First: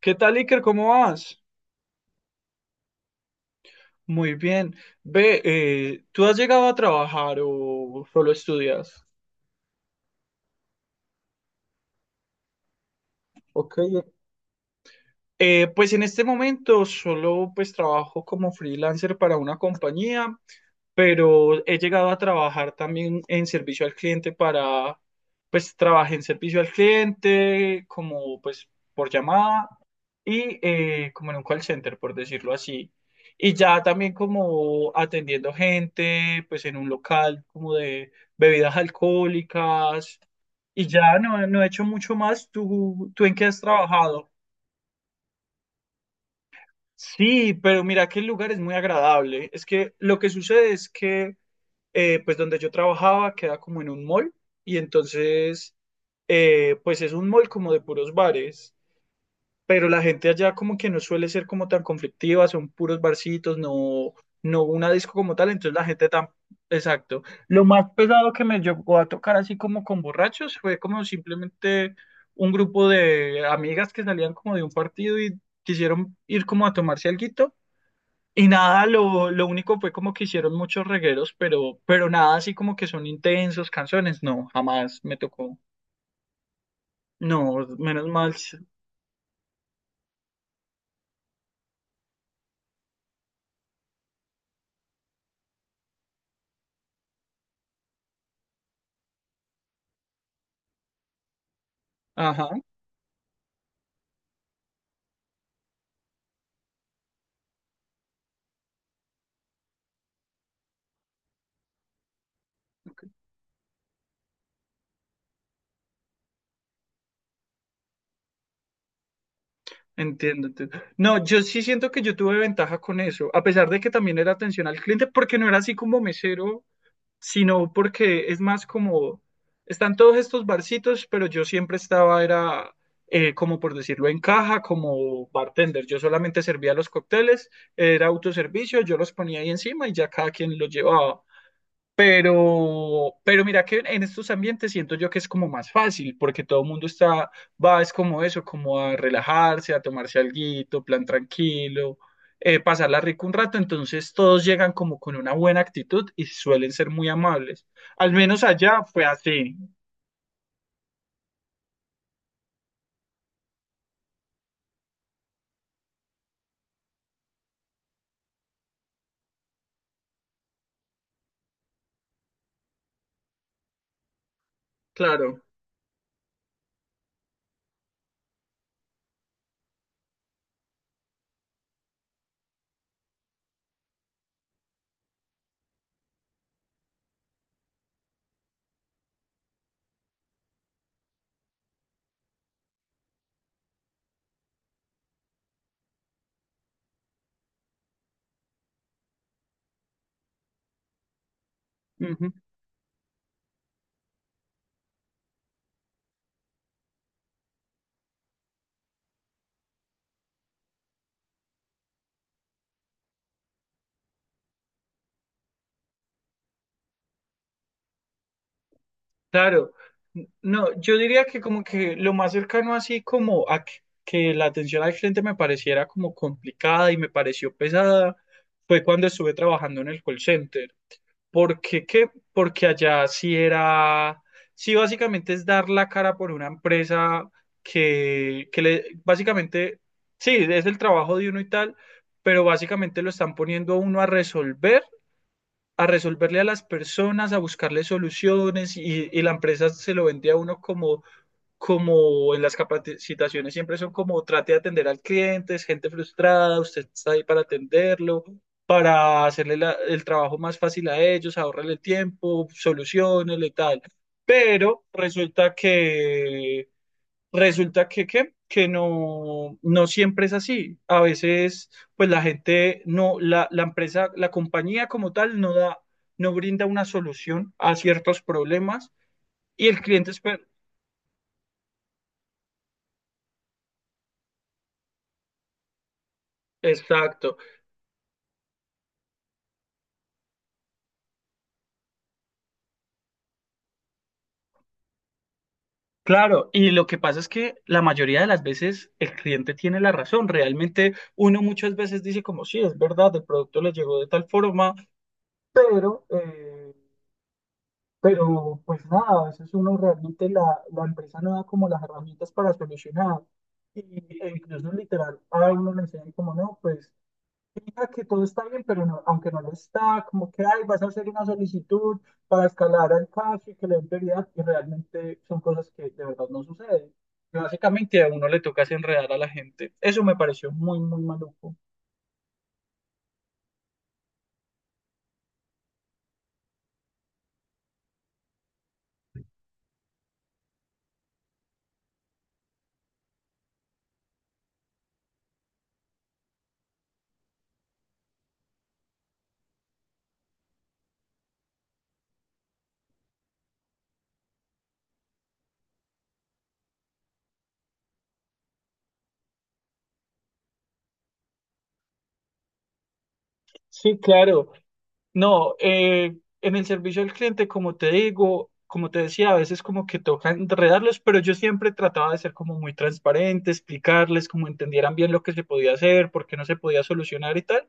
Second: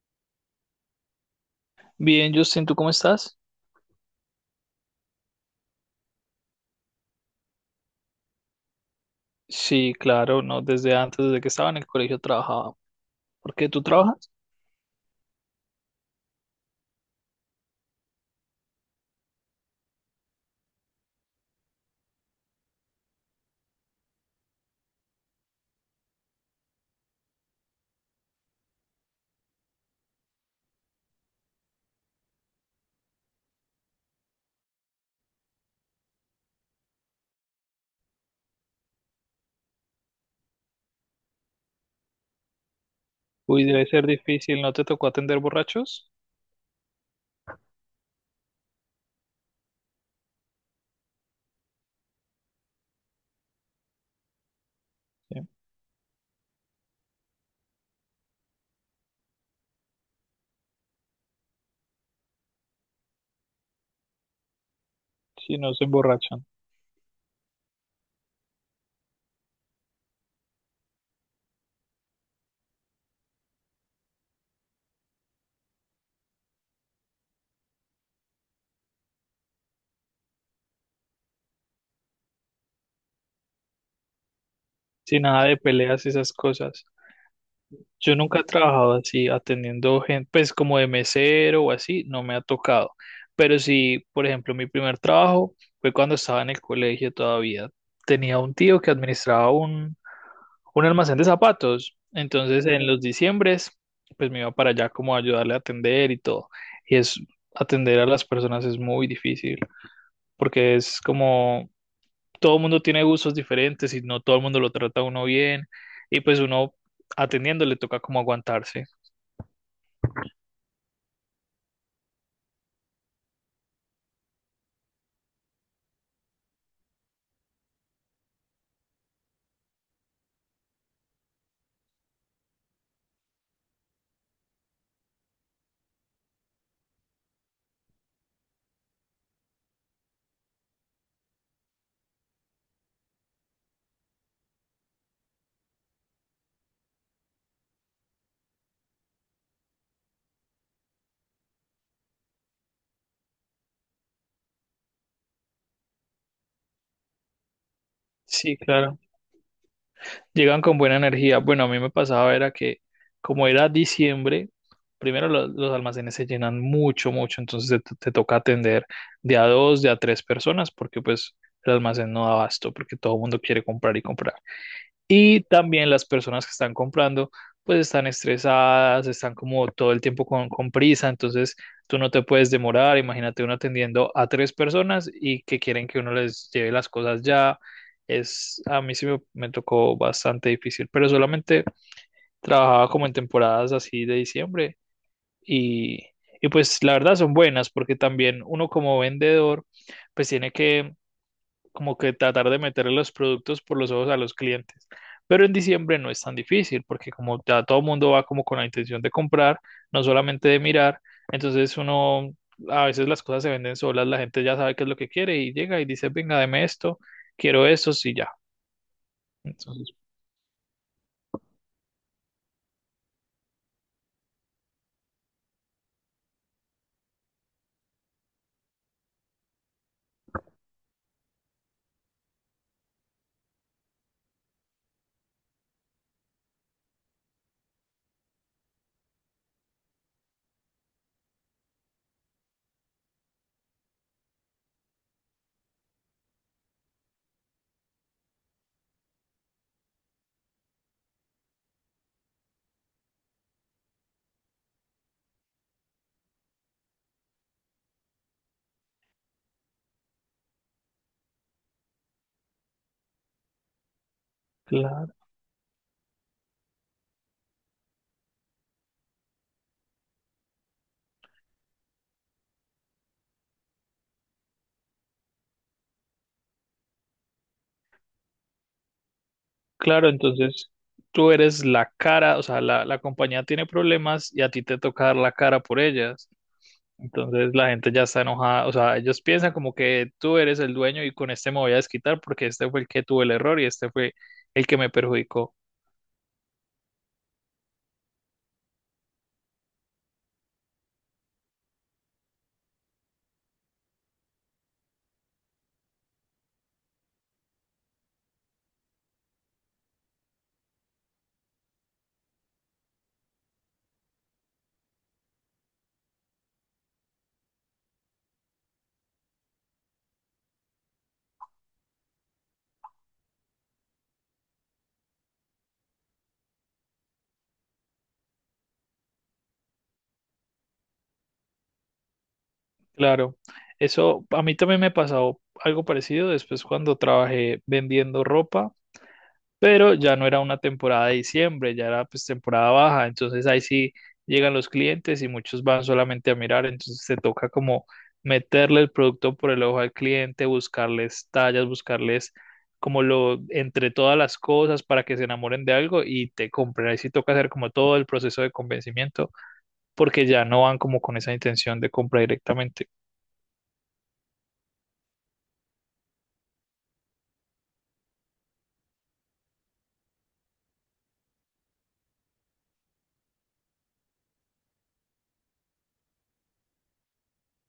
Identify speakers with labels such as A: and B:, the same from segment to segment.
A: ¿Qué tal, Iker? ¿Cómo vas?
B: Bien, Justin, ¿tú cómo estás?
A: Muy bien. Ve, ¿tú has llegado a trabajar o solo estudias?
B: Sí, claro, no, desde antes, desde que estaba en el colegio trabajaba. ¿Por qué
A: Ok,
B: tú trabajas?
A: Pues en este momento solo pues trabajo como freelancer para una compañía, pero he llegado a trabajar también en servicio al cliente para, pues trabajé en servicio al cliente como pues por llamada y como en un call center, por decirlo así. Y ya también como atendiendo gente pues en un local como de bebidas alcohólicas y ya no he hecho mucho más. ¿Tú ¿en qué has
B: Uy, debe ser
A: trabajado?
B: difícil, ¿no te tocó atender borrachos?
A: Sí, pero mira que el lugar es muy agradable. Es que lo que sucede es que, pues donde yo trabajaba queda como en un mall y
B: Sí,
A: entonces, pues es un mall como de puros bares, pero la gente allá como que no suele ser como tan conflictiva, son puros barcitos, no una disco como tal,
B: sí,
A: entonces
B: no
A: la
B: se
A: gente tan...
B: emborrachan.
A: Exacto. Lo más pesado que me llegó a tocar así como con borrachos fue como simplemente un grupo de amigas que salían como de un partido y quisieron ir como a tomarse alguito y nada, lo único fue como que hicieron muchos regueros, pero nada así como que son intensos canciones. No, jamás me
B: Sin nada de
A: tocó.
B: peleas y esas cosas.
A: No, menos
B: Yo
A: mal.
B: nunca he trabajado así atendiendo gente, pues como de mesero o así, no me ha tocado. Pero sí, por ejemplo, mi primer trabajo fue cuando estaba en el colegio todavía. Tenía un tío que administraba un almacén de zapatos.
A: Ajá,
B: Entonces, en los diciembres, pues me iba para allá como a ayudarle a atender y todo. Y es, atender a las personas es muy difícil porque es como todo el mundo tiene gustos diferentes y no todo el mundo lo trata a uno bien. Y pues uno atendiendo le toca como aguantarse.
A: entiendo. No, yo sí siento que yo tuve ventaja con eso, a pesar de que también era atención al cliente, porque no era así como mesero sino porque es más como, están todos estos barcitos, pero yo siempre estaba, era como por decirlo, en caja, como bartender. Yo solamente servía los cócteles, era autoservicio, yo los ponía ahí encima y ya cada quien los llevaba. Pero mira que en estos ambientes siento yo que es como más fácil, porque todo el mundo está, va, es como eso, como a relajarse, a tomarse alguito, plan tranquilo, pasarla rico un rato, entonces todos llegan como con una buena actitud y suelen ser muy amables. Al menos
B: Sí,
A: allá
B: claro.
A: fue así,
B: Llegan con buena energía. Bueno, a mí me pasaba era que como era diciembre, primero almacenes se llenan mucho, mucho. Entonces te toca atender de a dos, de a tres personas, porque pues el almacén no da abasto, porque todo el mundo quiere comprar y comprar. Y
A: claro.
B: también las personas que están comprando, pues están estresadas, están como todo el tiempo con prisa. Entonces tú no te puedes demorar. Imagínate uno atendiendo a tres personas y que quieren que uno les lleve las cosas ya. Es, a mí sí me tocó bastante difícil, pero solamente trabajaba como en temporadas así de diciembre y, y pues la verdad son buenas porque también uno como vendedor pues tiene que como que tratar de meter los productos por los ojos a los clientes. Pero en diciembre no es tan difícil porque como ya todo el mundo va como con la intención de comprar, no solamente de mirar, entonces uno, a veces las cosas se venden solas, la gente ya sabe qué es lo que quiere y llega y dice, venga, deme esto, quiero esto, sí, ya.
A: Claro,
B: Entonces,
A: No, yo diría que como que lo más cercano así como a que la atención al cliente me pareciera como complicada y me pareció pesada fue cuando estuve trabajando en el call center. ¿Por qué qué? Porque allá sí era, sí básicamente es dar la cara por una empresa que le, básicamente, sí, es el trabajo de uno y tal, pero básicamente lo están poniendo a uno a resolver a resolverle a las personas, a buscarle soluciones y la empresa se lo vende a uno como, como en las capacitaciones siempre son como trate de atender al cliente, es gente frustrada, usted está ahí para atenderlo, para hacerle el trabajo más fácil a ellos, ahorrarle el tiempo, soluciones y tal. Pero
B: claro,
A: resulta que resulta que no, no siempre es así. A veces, pues la gente no, la empresa, la compañía como tal no da, no brinda una solución a ciertos problemas y el
B: claro,
A: cliente espera.
B: entonces tú eres la cara, o sea, la compañía tiene problemas y a ti te toca dar la cara por ellas.
A: Exacto.
B: Entonces la gente ya está enojada, o sea, ellos piensan como que tú eres el dueño y con este me voy a desquitar porque este fue el que tuvo el error y este fue el que me perjudicó.
A: Claro, y lo que pasa es que la mayoría de las veces el cliente tiene la razón. Realmente uno muchas veces dice como sí, es verdad, el producto le llegó de tal forma, pero pero pues nada, a veces uno realmente la empresa no da como las herramientas para solucionar. Y, e incluso literal, a uno le enseñan como no, pues fija que todo está bien, pero no, aunque no lo está, como que ay, vas a hacer una solicitud para escalar al caso y que le den prioridad, y realmente son cosas que de verdad no suceden. Y básicamente a uno le toca es enredar a la gente. Eso me pareció muy, muy maluco.
B: Claro, eso a mí también me pasó algo parecido después cuando trabajé vendiendo ropa. Pero ya no era una temporada de diciembre, ya era pues temporada baja. Entonces ahí sí llegan los clientes y muchos van solamente a mirar, entonces te toca como meterle el producto por el ojo al cliente, buscarles tallas, buscarles como lo entre todas las cosas para que se enamoren de algo y te compren. Ahí sí toca hacer como todo el proceso de convencimiento porque ya no van como con esa intención de compra directamente.
A: Sí, claro. No, en el servicio al cliente, como te digo, como te decía, a veces como que toca enredarlos, pero yo siempre trataba de ser como muy transparente, explicarles, como entendieran bien lo que se podía hacer, por qué no se podía solucionar y tal.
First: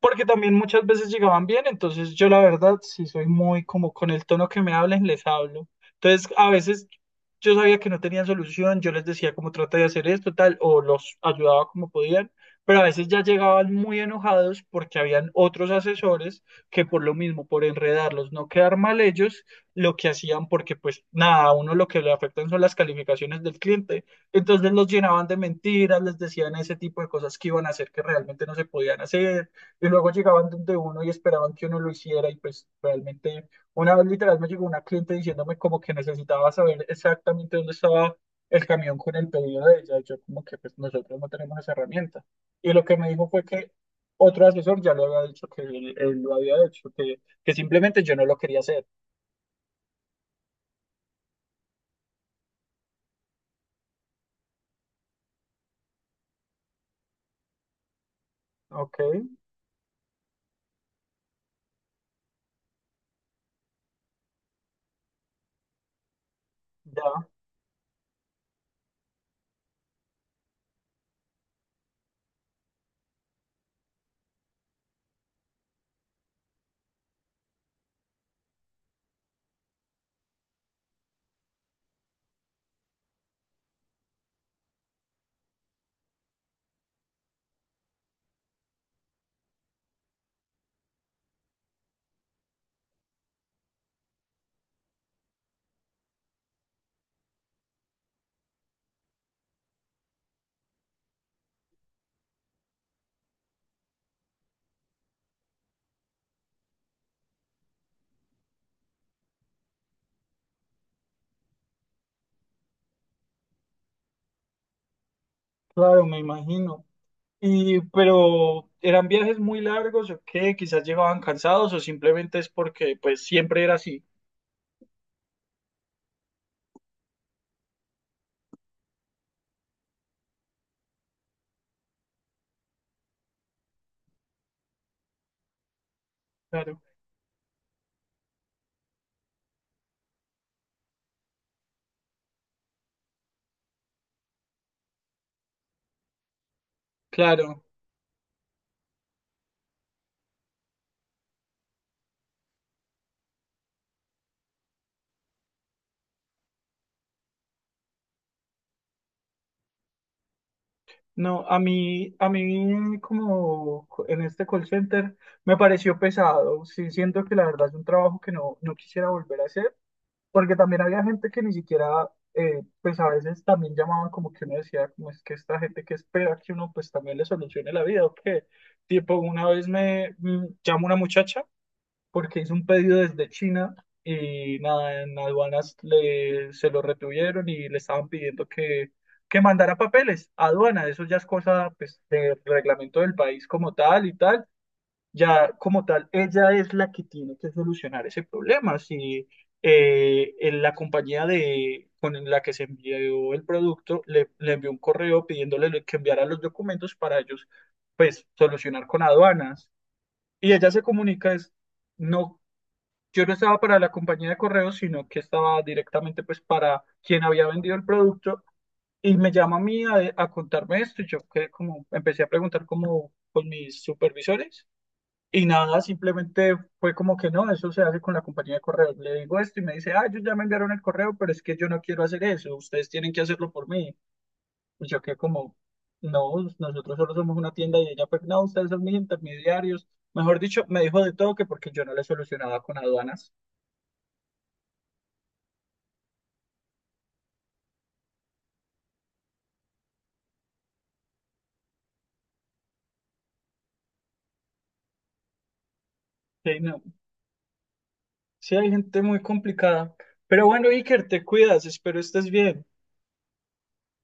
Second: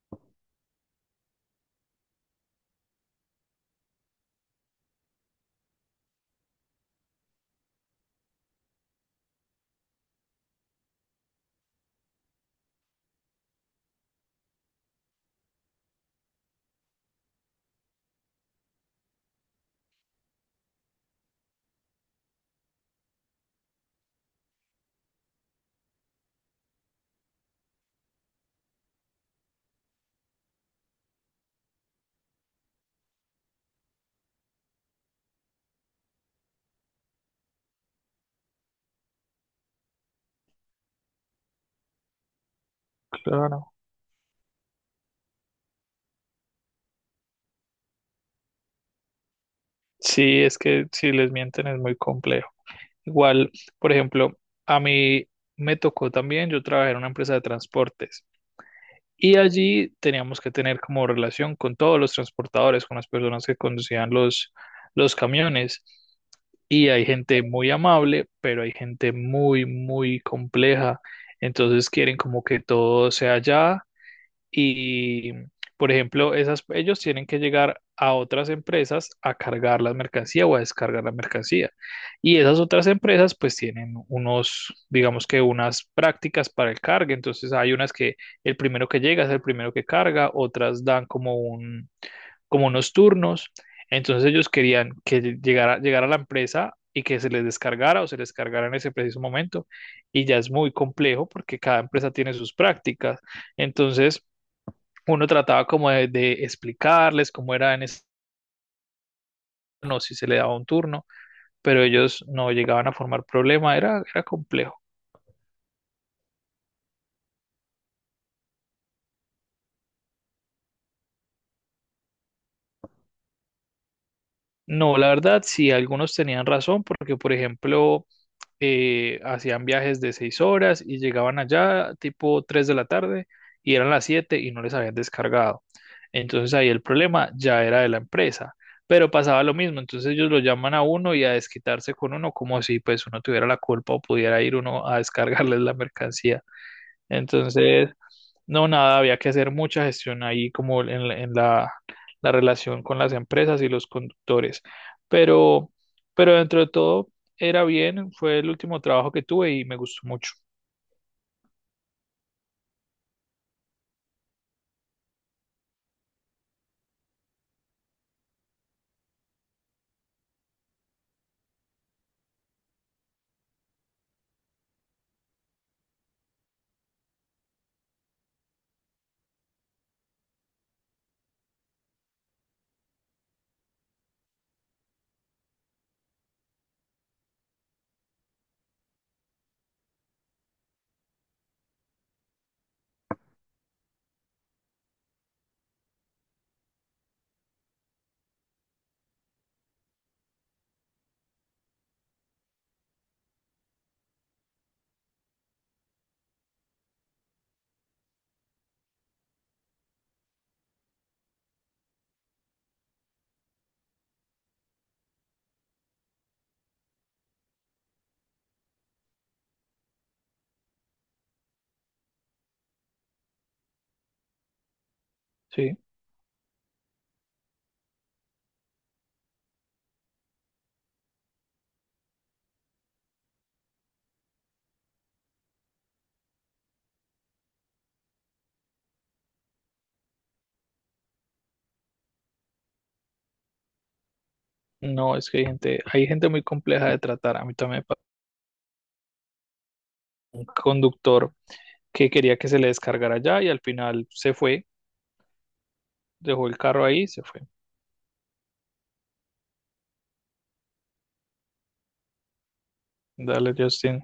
A: Porque también muchas veces llegaban bien, entonces yo la verdad sí soy muy como con el tono que me hablen, les hablo. Entonces a veces yo sabía que no tenían solución, yo les decía como trata de hacer esto, tal, o los ayudaba como podían, pero a veces ya llegaban muy enojados porque habían otros asesores que por lo mismo, por enredarlos, no quedar mal ellos, lo que hacían porque pues nada, a uno lo que le afectan son las calificaciones del cliente, entonces los llenaban de mentiras, les decían ese tipo de cosas que iban a hacer que realmente no se podían hacer y luego llegaban donde uno y esperaban que uno lo hiciera y pues realmente una vez literal me llegó una cliente diciéndome como que necesitaba saber exactamente dónde estaba el camión con el pedido de ella. Y yo como que pues nosotros no tenemos esa herramienta. Y lo que me dijo fue que
B: Claro.
A: otro asesor ya le había dicho que él lo había hecho, que simplemente yo no lo quería hacer.
B: Sí, es que si les mienten es muy complejo. Igual, por ejemplo, a mí me tocó también, yo trabajé en una empresa de transportes
A: Ok,
B: y allí teníamos que tener como relación con todos los transportadores, con las personas que conducían los camiones. Y hay
A: ya,
B: gente muy amable, pero hay gente muy, muy compleja. Entonces quieren como que todo sea ya y, por ejemplo, esas, ellos tienen que llegar a otras empresas a cargar la mercancía o a descargar la mercancía. Y esas otras empresas pues tienen unos, digamos que unas prácticas para el cargue. Entonces hay unas que el primero que llega es el primero que carga, otras dan como un, como unos turnos. Entonces ellos querían que llegara a la empresa y que se les descargara o se les cargara en ese preciso momento. Y ya es muy complejo porque cada empresa tiene sus prácticas. Entonces uno trataba como de explicarles cómo era en este turno, si se le daba un turno, pero ellos no llegaban a formar problema, era, era complejo.
A: claro, me imagino. Y pero eran viajes muy largos o qué, quizás llegaban cansados o simplemente es porque pues siempre era así.
B: No, la verdad, sí, algunos tenían razón, porque por ejemplo, hacían viajes de 6 horas y llegaban allá tipo 3 de la tarde y eran las 7 y no les habían descargado. Entonces ahí
A: Claro,
B: el problema ya era de la empresa, pero pasaba lo mismo, entonces ellos lo llaman a uno y a desquitarse con uno como si pues uno tuviera la culpa o pudiera ir uno a descargarles la mercancía.
A: claro.
B: Entonces, no, nada, había que hacer mucha gestión ahí como en, la relación con las empresas y los conductores. Pero, pero dentro de todo era bien, fue el último trabajo que tuve y me gustó mucho.
A: No, a mí como en este call center me pareció pesado. Sí, siento que la verdad es un trabajo que no, no quisiera volver a hacer, porque también había gente que ni siquiera, pues a veces también llamaban como que uno decía, como es que esta gente que espera que uno pues también le solucione la vida o qué. Tipo, una vez me llamó una muchacha porque hizo un pedido desde China y nada, en aduanas se lo retuvieron y le estaban pidiendo que mandara papeles a aduana. Eso ya es cosa pues, del reglamento del país como tal y tal. Ya como tal, ella es la que tiene que solucionar ese problema. Si en la compañía de, con la que se envió el producto le envió un correo pidiéndole que enviara los documentos para ellos, pues, solucionar con aduanas. Y ella se comunica, es, no, yo no estaba para la compañía de correos, sino que estaba directamente pues para quien había vendido el producto y me llama a mí a contarme esto y yo que como empecé a preguntar como con mis supervisores y
B: Sí,
A: nada, simplemente fue como que no, eso se hace con la compañía de correos. Le digo esto y me dice, ah, ellos ya me enviaron el correo, pero es que yo no quiero hacer eso, ustedes tienen que hacerlo por mí. Y yo que como, no, nosotros solo somos una tienda y ella, pues no, ustedes son mis intermediarios. Mejor dicho, me dijo de todo que porque yo no le solucionaba con aduanas.
B: no, es que hay gente muy compleja de tratar. A mí también me pasó un conductor que quería que se le descargara allá y al final se fue, dejó el
A: Sí, no,
B: carro ahí y se fue.
A: sí, hay gente muy complicada. Pero bueno, Iker, te cuidas, espero estés bien.
B: Dale, Justin.